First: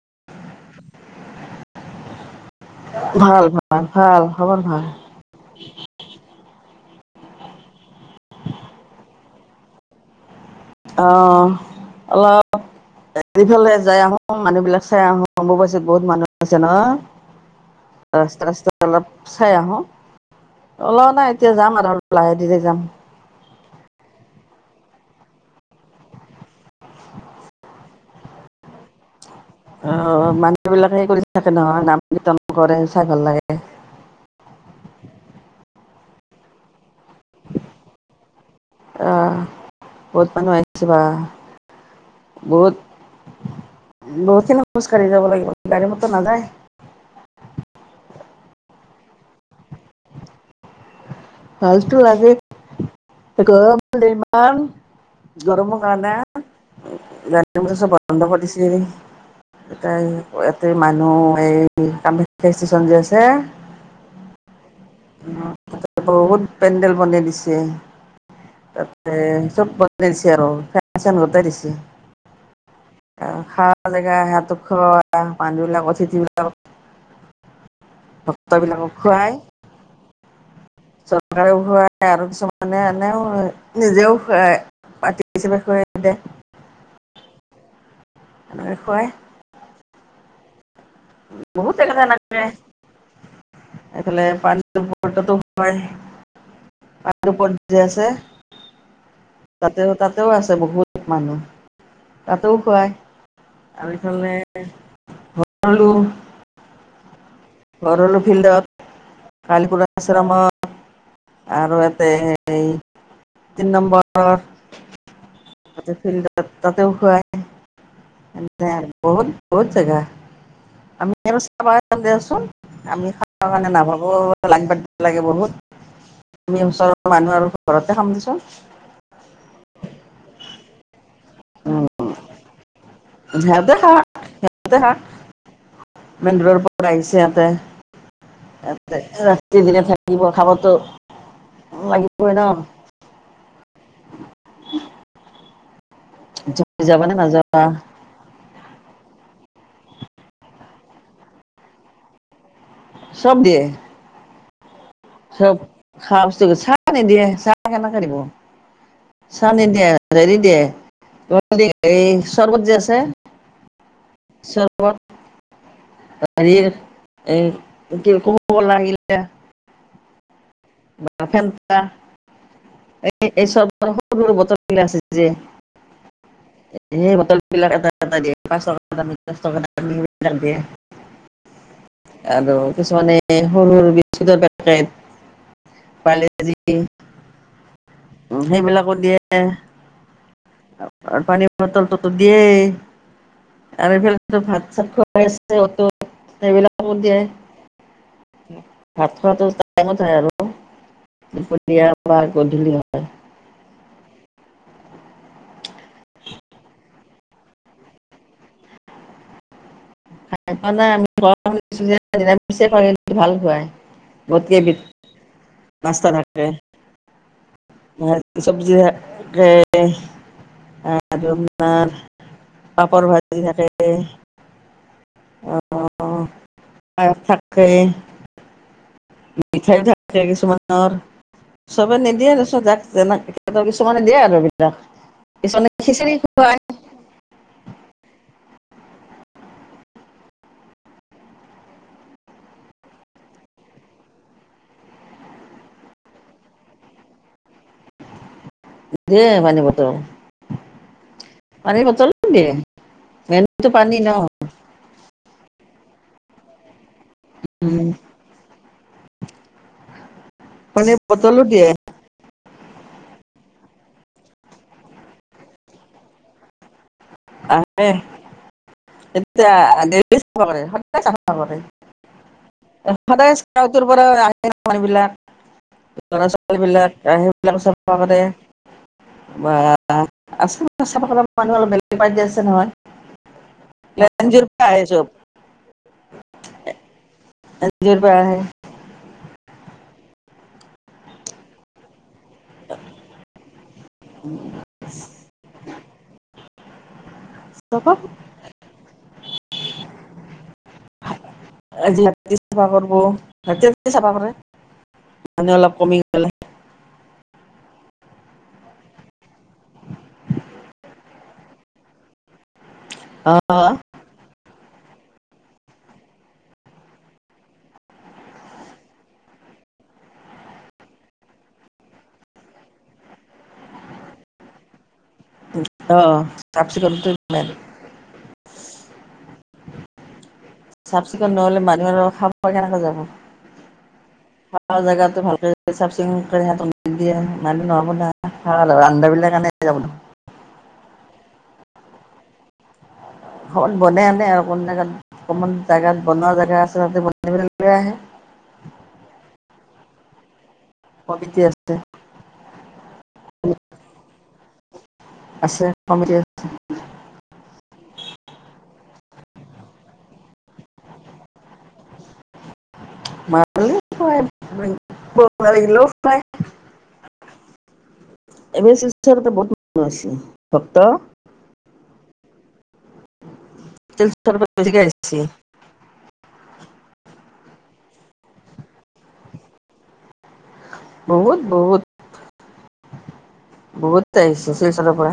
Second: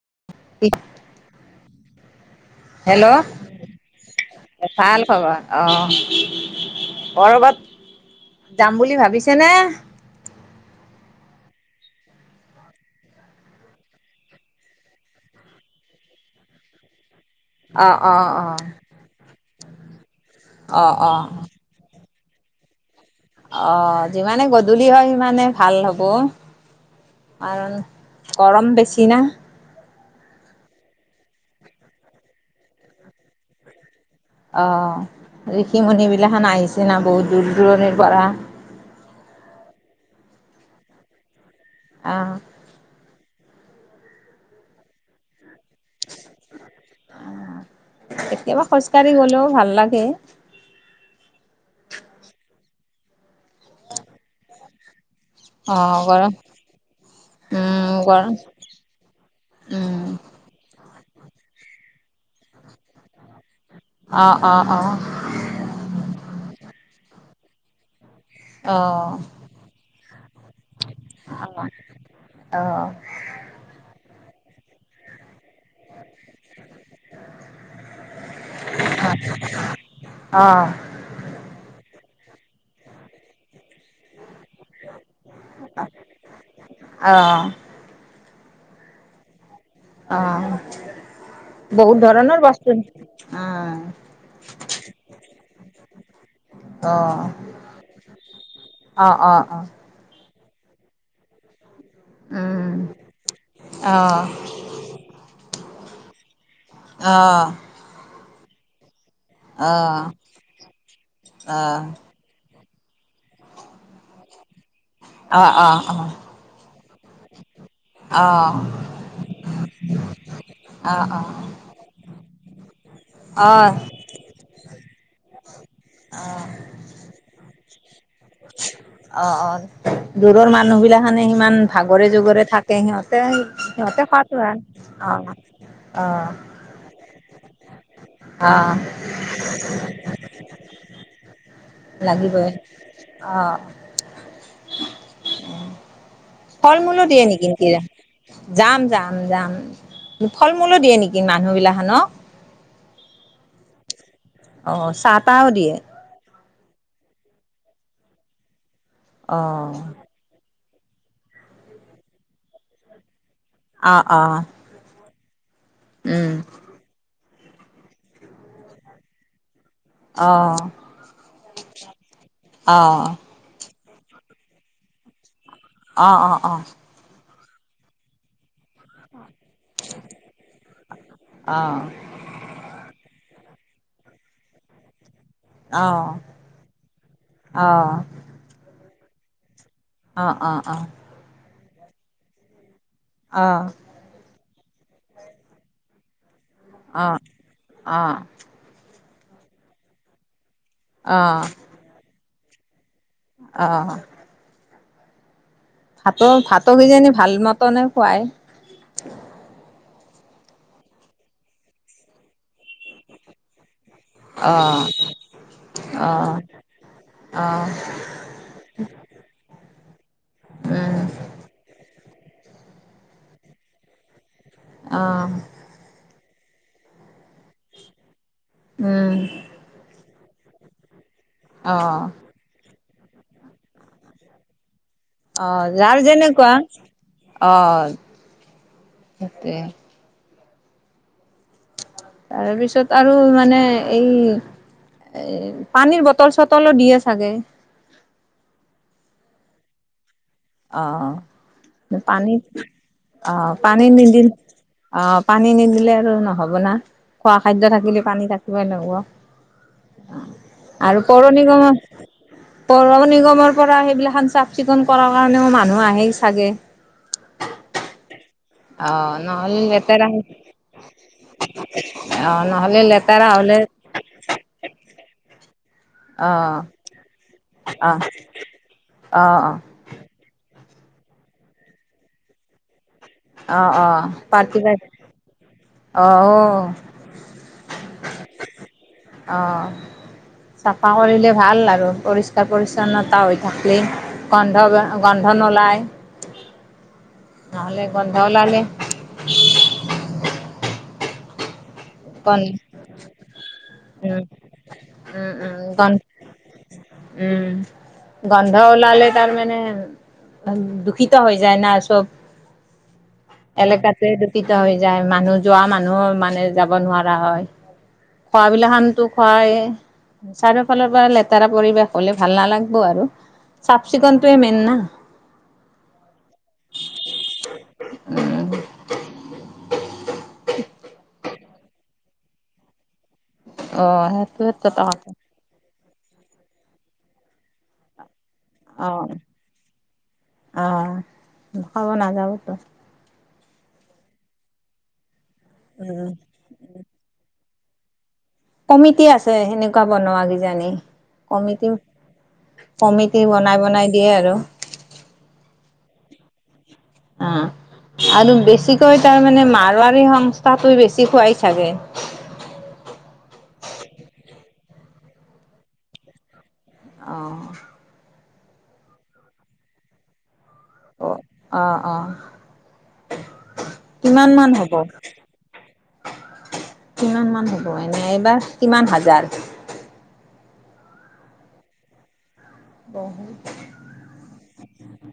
[unintelligible] Hello! ভাল ভাল ভাল খবৰ ভাল খবৰ? অ'! ক'ৰবাত, যাম বুলি ভাবিছেনে? অ'! অলপ এফালে যাই আহোঁ, মানুহ বিলাক চাই আহোঁ, অম্বুবাচী বহুত মানুহ আছে, ন'! অ', অ', অ', ৰাস্তা-ৰাস্তা অলপ, চাই আহোঁ। অ', ওলোৱা অ', নাই, এতিয়া যাম আৰু। লাহে-ধীৰে যাম। অ'! যিমানে গধূলি হয়, সিমানে ভাল হ'ব। কাৰণ, গৰম বেছি না! অ'! মানুহ বিলাকে কৰি থাকে নহয়, নাম-কীৰ্তন কৰে, চাই ভাল লাগে। সেইদিনাখন আহিছে না, বহুত দূৰ-দূৰণিৰ পৰা। আহ বহুত মানুহ আহিছে, বা! অ'! বহুত বহুত খিনি খোজ কাঢ়ি যাব লাগিব। গাড়ী-মটৰ নাযায়। কেতিয়াবা খোজকাঢ়ি গ'লেও ভাল লাগে। ভালটো লাগেই। গৰমো ইমান! গৰমৰ অ', কাৰনে। গৰম গাড়ী-মটৰ উম, চব বন্ধ গৰম কৰিছে। [unintelligible] উম, ইয়াতে মানুহ এই, কামাখ্যা ষ্টেচন যে আছে, অ' অ'! অ', অ, বহুত পেণ্ডেল বনাই দিছে। অ', অ', তাতে, চব ব দিছে আৰু, ফেন চেন লগাই দিছে। অ', আৰু খা জেগা হেয়াত খোৱা মানহ বিলাক, অতিথি বিলাকক ভক্তবিলাকক খুৱাই, অহ্। চৰকাৰে খুৱাই আৰু, কিছুমানে আনেও আৰু, নিজেও হয়। বাকি কিছুমান [unintelligible] অ', এনেকে খুৱাই। অহ্। উ [inaudible] বহুত [unintelligible] অ এইফালে পানী [unintelligible] অ [unintelligible] ওপৰদি আছে, অ অ অ তাতে আৰু তাত তেও আছে বহুত মানুহ। তাতেও উম খুওৱায়, আৰু অ অ এইফালে ভৰলু অ'। ভৰলু ফিল্ডত, অ অ কালিপূজা আশ্ৰমত আৰু ইয়াতে এই, তিনি নম্বৰৰ অ' অ', আহ। তেও খুওৱায়, বহুত জাগা, বহুত জাগাত। অ অ অ আমি, আমি চাবা যাওঁ দিয়াচোন, আমি খাবা কাৰণে নাভাবো লাইন পাতিব লাগে বহুত, আমি ওচৰৰ মানুহ আৰু, ঘৰতে খাম দেচোন। অ', অ', দূৰৰ মানুহবিলাক মানে সিমান উম, ভাগৰে-জোগৰে থাকে, সিহঁতে, সিহঁতে খোৱাতো ভাল। অ ইমান দূৰৰ পৰা আহিছে অ ইয়াতে। ৰাতি-দিনে থাকিব, খাবতো লাগিবই, অ', উম। তুমি ফল-মূলো যাবানে দিয়ে নেকি নাযাবা তে? যাম, যাম, যাম। ফল-মূলো দিয়ে নেকি মানুহগিলাখানক? সব দিয়ে। অ', চাহ-তাহও চব দিয়ে? খোৱা বস্তু চাহ নিদিয়ে, চাহ কেনেকৈ দিব, চাহ নিদিয়ে, অ', হেৰি দিয়ে এই চৰ্বত যে আছে অ, অ। উম, হেৰি, এই কোকাকোলা আনিলে। অ'। ফেণ্টা, অ', অ', এই এই চৰ্বতৰ সৰু-সৰু বটলবিলাক আছে যে অ, অ, অ'। [unintelligible] আৰু কিছুমানে সৰু-সৰু বিস্কুটৰ পেকেট। পাৰলেজি, উম' সেইবিলাকো দিয়ে। অ, অ, অ'। পটল-তটল দিয়েই আৰু এইফালেতো ভাত [unintelligible] অ, অ'। ভাত খোৱাটো টাইমত হয় আৰু, দুপৰীয়া বা গধূলি হয়। অহ। ভাতো, ভাতো কিজানি ভালমতনে খুওৱায়। খাই পোৱা নাই আমি, [unintelligible] ভাল খুওৱায়। বহুতখিনি অ', নাস্তা অ', থাকে। অ', [unintelligible] চব্জি [unintelligible] আৰু উম, আপোনাৰ পাপৰ ভাজি থাকে। অ'। [unintelligible] থাকে। উম। এতিয়া কিছুমানৰ সবে অ', নিদিয়ে দিয়কচোন, যাক যেনে কিছুমানে দিয়ে আৰু এইবিলাক। অ', যাৰ যেনেকুৱা, অ'। এতে তাৰপিছত আৰু মানে এই এই পানীৰ বটল-চটলো দিয়ে চাগে? দিয়ে পানীৰ বটল। অ'। পানী বটলো পানীত, দিয়ে অ', মেইনটো পানী ন নিদিল, অ', পানী নিদিল আৰু নহব না, খোৱা খাদ্য থাকিলে পানী থাকিবই লাগিব পানী আৰু পৌৰ বটলো দিয়ে নিগমৰ পৌৰ নিগমৰ পৰা সেইবিলাক চাফ চিকুণ কৰৰ কাৰণে মানুহ আহেই চাগে আহে। অ' নহ'লে লেতেৰা অ' নহ'লে লেতেৰা হ'লে [unintelligible] [inaudible] লৰা অ' ছোৱালীবিলাক আহে, সেইবিলাক চাফা অ' কৰে অ' অ' [unintelligible] আছে নহয়। অহ, অ', এন জি অ'ৰ পাৰটি, পৰা আহে চব অহ, অ',। [inaudible] অ', চাফা কৰিলে ভাল আৰু পৰিষ্ পৰিচ্ছন্নতা হৈ থাকিলে গন্ধ, গন্ধ নোলায় নহ'লে চবক গন্ধ ওলালে আজি ৰাতি গন চাফা কৰব, ৰাতি ৰাতি চাফা উম, কৰে উম, মানহ উম, অলপ গন কমি গলে উম। গন্ধ ওলালে তাৰ মানে দূষিত হৈ যায় না চব অ এলেকাতে দূষিত হৈ যায়, মানুহ যোৱা মানুহ মানে যাব নোৱাৰা হয়, খোৱাবিলাক খানতো খোৱাই চাৰিওফালৰ পৰা লেতেৰা পৰিৱেশ হ'লে ভাল নালাগব আৰু চাফ চিকুণটোৱেই মেইন না অ', চাফ চিকুনটোৱেই মেইন [unintelligible] চাফ চিকুণ নহলে মানুহ আৰু খাব কেনেকৈ যাব অ' সেইটো এটা কথা। জোগাতো ভালকৈ চাফ চিকুণ কৰি স দিয়ে নাইিলে নহ'ব না ৰন্ধা অ', বিলা কাৰণে যাব অ', খাব নাযাবতো অকমান বন আনে আৰু কোন জেগাত অকমান জোগাত উম। বনোৱা জেগা আছে তাতে বন প [unintelligible] আহে। কমিটি আছে সেনেকুৱা বনোৱা কিজানি কমিটি, কমিটি বনাই, বনাই দিয়ে আৰু অ [unintelligible] আৰু বেছিকৈ তাৰমানে, মাৰোৱাৰী সংস্থাটোই বেছি খোৱাই চাগে [inaudible] [unintelligible] অহ। এইবাৰ শিলচৰ পৰা বহুত মানুহ আহিছি। অ। অ'হ। অ'হ। শিলচৰৰ কিমানমান পৰা হ'ব? বেছিকৈ আহিছে কিমান মান হ'ব এনে এইবাৰ? কিমান হাজাৰ? বহুত। বহুত। বহুত আহিছে শিলচলৰ পৰা।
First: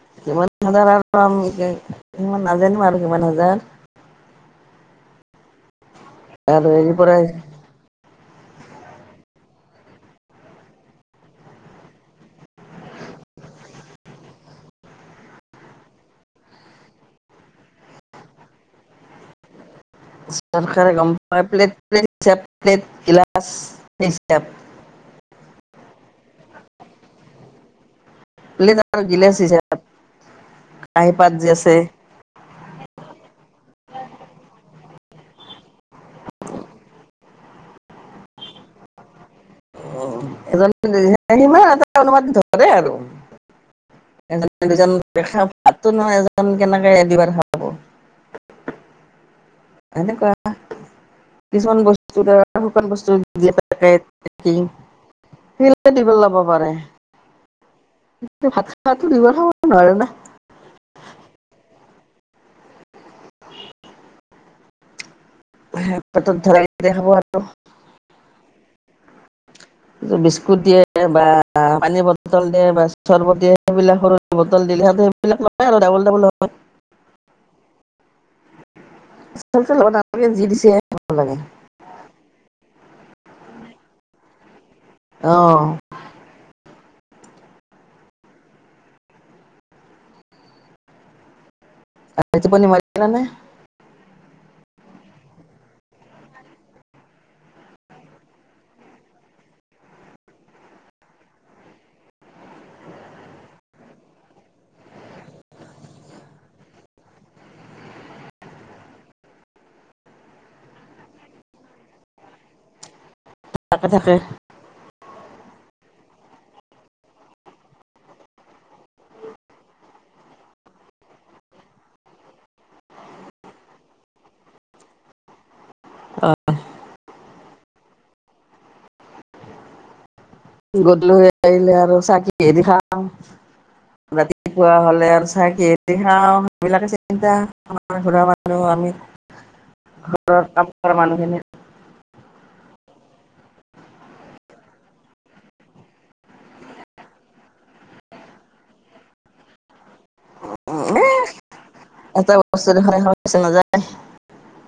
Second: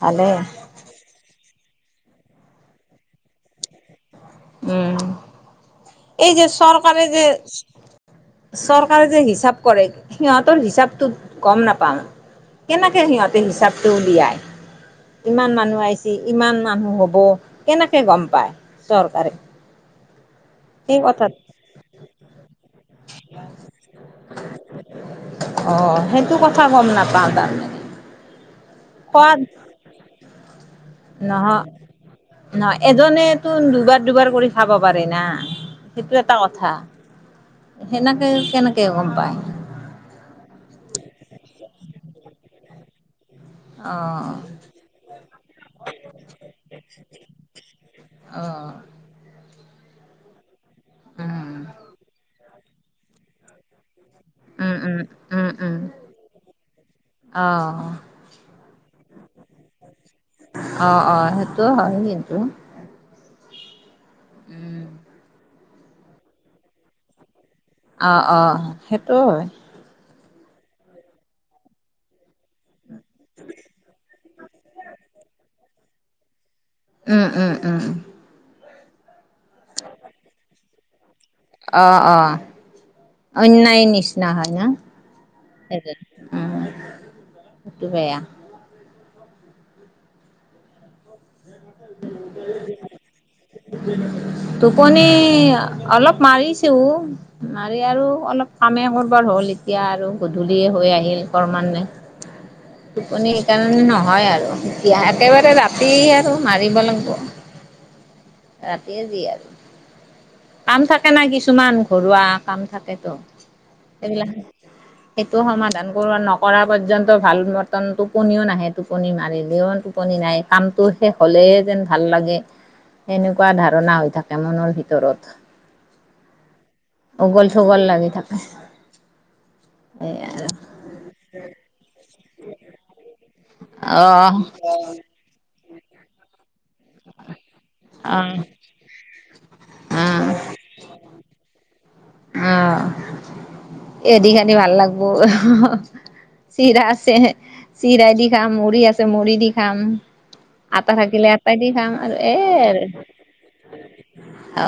ভালে কিমান হাজাৰ? [unintelligible] ইমান নাজানো আৰু। কিমান হাজাৰ। উম। এই যে আৰু হেৰিৰ চৰকাৰে পৰা যে চৰকাৰে যে হিচাপ কৰে, সিহঁতৰ হিচাপটো গম নাপাঙ। কেনেকে সিহঁতে হিচাপটো উলিয়াই। ইমান মানুহ আহিছি। ইমান মানুহ হ'ব। কেনেকে গম পায় চৰকাৰে? চৰকাৰে সেই গম কথাত পাই পে। [unintelligible] অ' হেই [unintelligible] গম নাপাওঁ তামানে - [inaudible] নহঅ যে আছে নয় এজনেতো দুবাত - দুবাৰ কৰি খাব পাৰে না সেইটো এটা কথা। সেনেকেই কেনেকে গম পায়? [inaudible] এজন অ দুজন দেখা অ [unintelligible] [inaudible] এনেকুৱা উম কিছুমান বস্তু দ্বাৰা শুকান বস্তু উম উম উম উম [unintelligible] [unintelligible] লব পাৰে - অ' তাতো [unintelligible] নোৱাৰেনে? অ, অ সেইটো হয় কিন্তু। উম [unintelligible] আৰু অ', অ', হেটো হয়। বিস্কুট দিয়ে বা পানীৰ বটল দিয়ে বা চৰ্বত দিয়ে সেইবিলাক সৰু বটল দিলহে সেইবিলাক নয় আৰু ডাবল, ডাবল [unintelligible] উ-উ - উ -উ আচলতে অনা লোকে যি দিছে সেইটোৱে ল'ব লাগে। অ, অ অন্যায় নিচিনা হয় না। অ এজন উম সেইটো বেয়া [unintelligible] এ টোপনি মাৰিলানে? টোপনি অলপ মাৰিছোঁ, মাৰি আৰু অলপ কামে কৰবা হ'ল। এতিয়া আৰু গধূলিয়ে হৈ আহিল ক্ৰমান্নে। টোপনি সেইকাৰণে নহয় আৰু এতিয়া একেবাৰে ৰাতি আৰু - মাৰিব লাগিবৌ ৰাতিয়ে যি আৰু কাম থাকে না কিছুমান ঘৰুৱা কাম থাকেতো থাকে সবিলাক থাকে [unintelligible] টো সমাধান কৰোৱা নকৰা পৰ্যন্ত ভাল মতন টোপনিও নাহে টোপনি মাৰিলেও ইমান টোপনি নাই সেই কামটো শেষ হলেহে যেন ভাল লাগে সেনেকুৱা ধাৰণা হৈ থাকে মনৰ ভিতৰত। অ উগুল - থুগুল লাগি থাকে এই আৰু [unintelligible] আহিলে আৰু চাকি হেৰিখন অহ ৰাতিপুৱা হ'লে আৰু চাহ কিহে খাওঁ? অহ [inaudible] অহ ঘৰৰ কাম কৰাৰ মানুহখিনি উম, এদিন আনি ভাল লাগবো চিৰা আছে, চিৰাই দি খাম, মুৰি আছে মূৰি দি খাম। আটা থাকিলে আটাই দি খাম আৰু এটা এ বস্তু আৰু দেখোন এখন বেচা নাযায় অ,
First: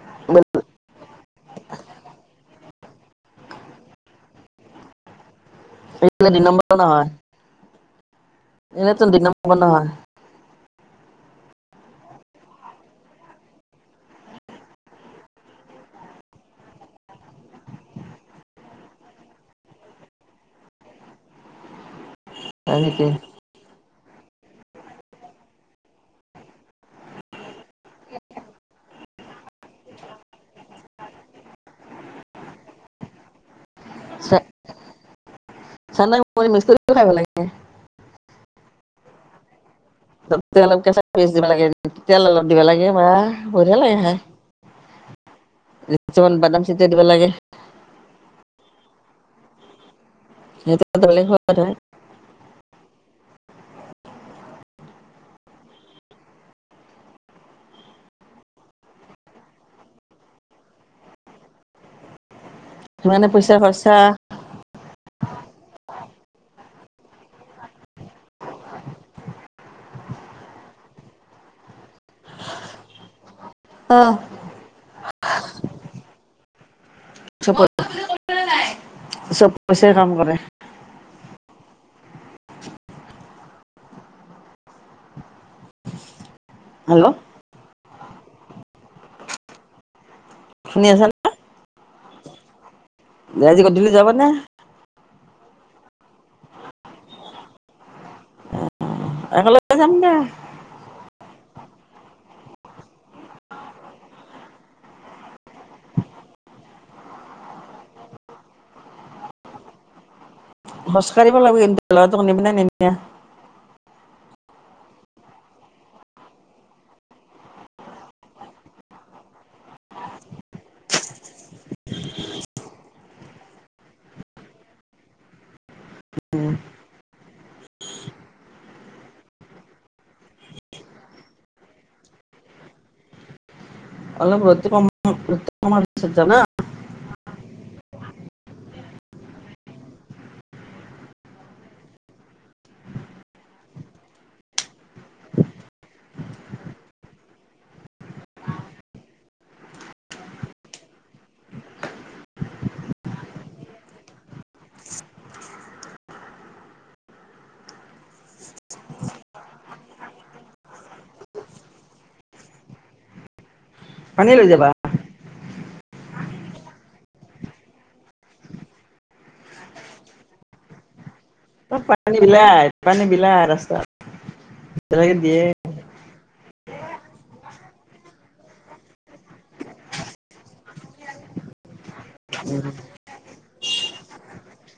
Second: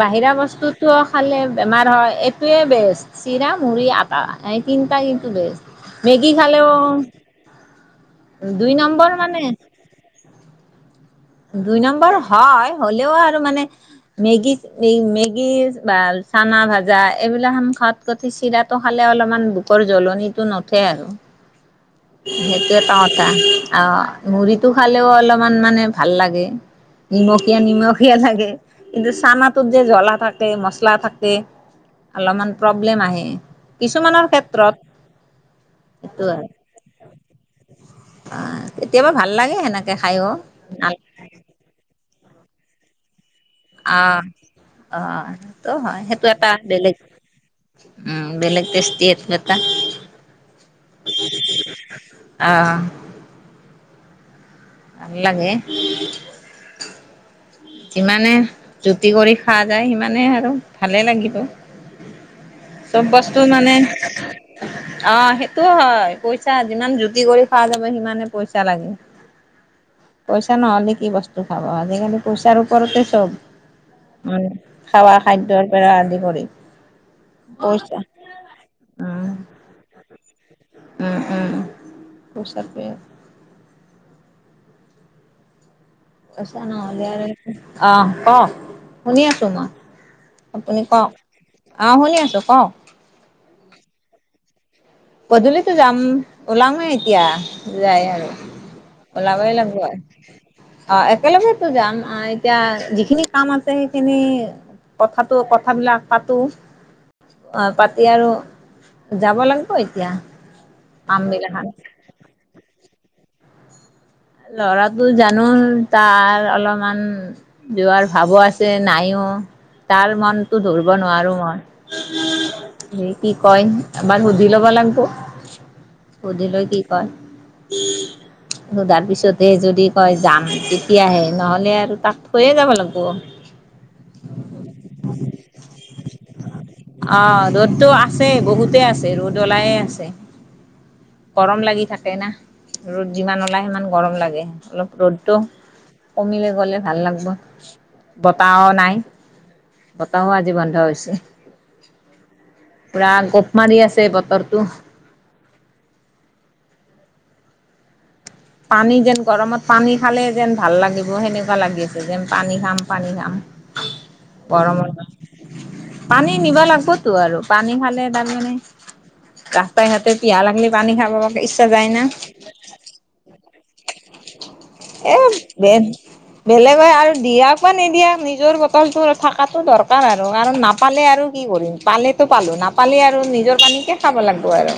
বাহিৰা বচ টো - টোৱ খালে বেমাৰ হয় এইটোৱে বেষ্ট চিৰা, মুড়ি, আটা এই তিনিটা কিন্তু বেষ্ট। মেগী এইবিলাক দুই নম্বৰ খালেও নহয় দুই নম্বৰ মানে দুই নম্বৰ হয় হ'লেও আৰু মানে মেগী- মেগী বা চা খানা ভাজা এইবিলাহান খাৱাতকৈ চিৰাটো খালে অলপমান বোকৰ জ্বলনিটো নুঠে আৰু। সিহেটে তাও এটা। আহ, মুৰিটো খালেওঁ অলমান মানে ভাল লাগে। নিমকীয়া - নিমকীয়া লাগে কিন্তু চানাটোত যে জ্বলা থাকে মচলা থাকে - অলমান প্ৰব্লেম আহে কিছুমানৰ ক্ষেত্ৰত চানা [unintelligible] [inaudible] অ, কেতিয়াবা ভাল লাগে সেনেক ত, অলপ কেচা পিচ দিব লাগে তেল অলপ দিব লাগে বা বঢ়িয়া লাগে খাই অ-অ সেইটো হয় সেইটো কিছুমান এটা বাদাম চিটিয়াই বেলেগ দিব লাগে উম, বেলেগ টেষ্টি আতি বত সেইটো এটা বেলেগ সোৱাদ হয় আহ। নলাগে। যিমানে জুতি কৰি খোৱা যায়, সিমানে আৰু ভালেই লাগিব চব সিমানে বস্তু পইচা মানে খৰচা অ সেইটো হয়। পইচা যিমান জুতি কৰি খোৱা যাব সিমানে পইচা লাগে। পইচা নহ'লে কি বস্তু খাব আজিকালি পইচাৰ ওপৰতে চব অহ ম খাৱা খাদ্যৰ পৰা আদি কৰি। চব পচ চব পইচাই কাম কৰে উম-উম-উম। পচাৰ পে কৈছা ন হেল্ল' দিয় আহ ক শুনি আছো মই। আপুনি শুনি ক আছা আহ শুনি আছো ক। আজি গধূলি যাব নে? পধূলিতো যাম ওলাম নে এতিয়া যাই আৰু ওলাবই একেলগে লাগিব যাম দে অ একেলগে যাম অ, এতিয়া যিখিনি কাম আছে সেইখিনি কথাতটো কথাবিলাক পাতো। অ, পাতি আৰু যাব লাগিব এতিয়া কাম খোজকাাঢ়িব লাগিব বিলাখান কিন্তু লোৱাটোক নিব নে নাই নিয়া। ল'ৰাটো জানো তাৰ অলপমান যোৱাৰ ভাৱো আছে। নাইও তাৰ মনতো ধৰিব নোৱাৰো মই সি কি কয় এবাৰ সুধি ল'ব সুধিলৈ কি ক সধাৰ পিছত পিছতে যদি কয় যাম তেতিয়াহে নহ'লে আৰু তাক থৈয়ে যাব লাগিব। অলপ ৰ'দ দিব ম আমাৰ অ ৰ'দতটো আছেই বহুতে আছে ৰ'দ ওলাইয়ে আছে। গৰম লাগি থাকে না ৰ'দ যিমান ওলায় সিমান গৰম লাগে অলপ ৰ'দটো কমিলে গলে ভাল লাগিব বতাহও নাই। বতাহ আজি বন্ধ হৈছে। পুৰা গোপ মাৰি আছে বতৰটো পানী যেন গৰমত পানী খালে যেন ভাল লাগিব সেনেকুৱা লাগি আছে যেন পানী খাম- পানী খাম। পানী লৈ যাবা পৰমৰ পানী নিব লাগিবতো আৰু পানী খালে তাৰমানে ৰাস্তাই ঘাটতে পহা লাগিলি পানী খাব ইচ্ছা ব যায় না পানী বিলাহ পানী বিলাহ ৰাস্তাত। বেলেগে এ, দিয়ে। বে বেলেগ হয় আৰু দিয়া [unintelligible] নিদিয়া নিজৰ বটলটো থকাটো দৰকাৰ আৰু আৰু কাৰণ নাপালে আৰু কি কৰিম। পালেতো পালোঁ নাপালে আৰু নিজৰ কানিকে খাব লাগিব আৰু।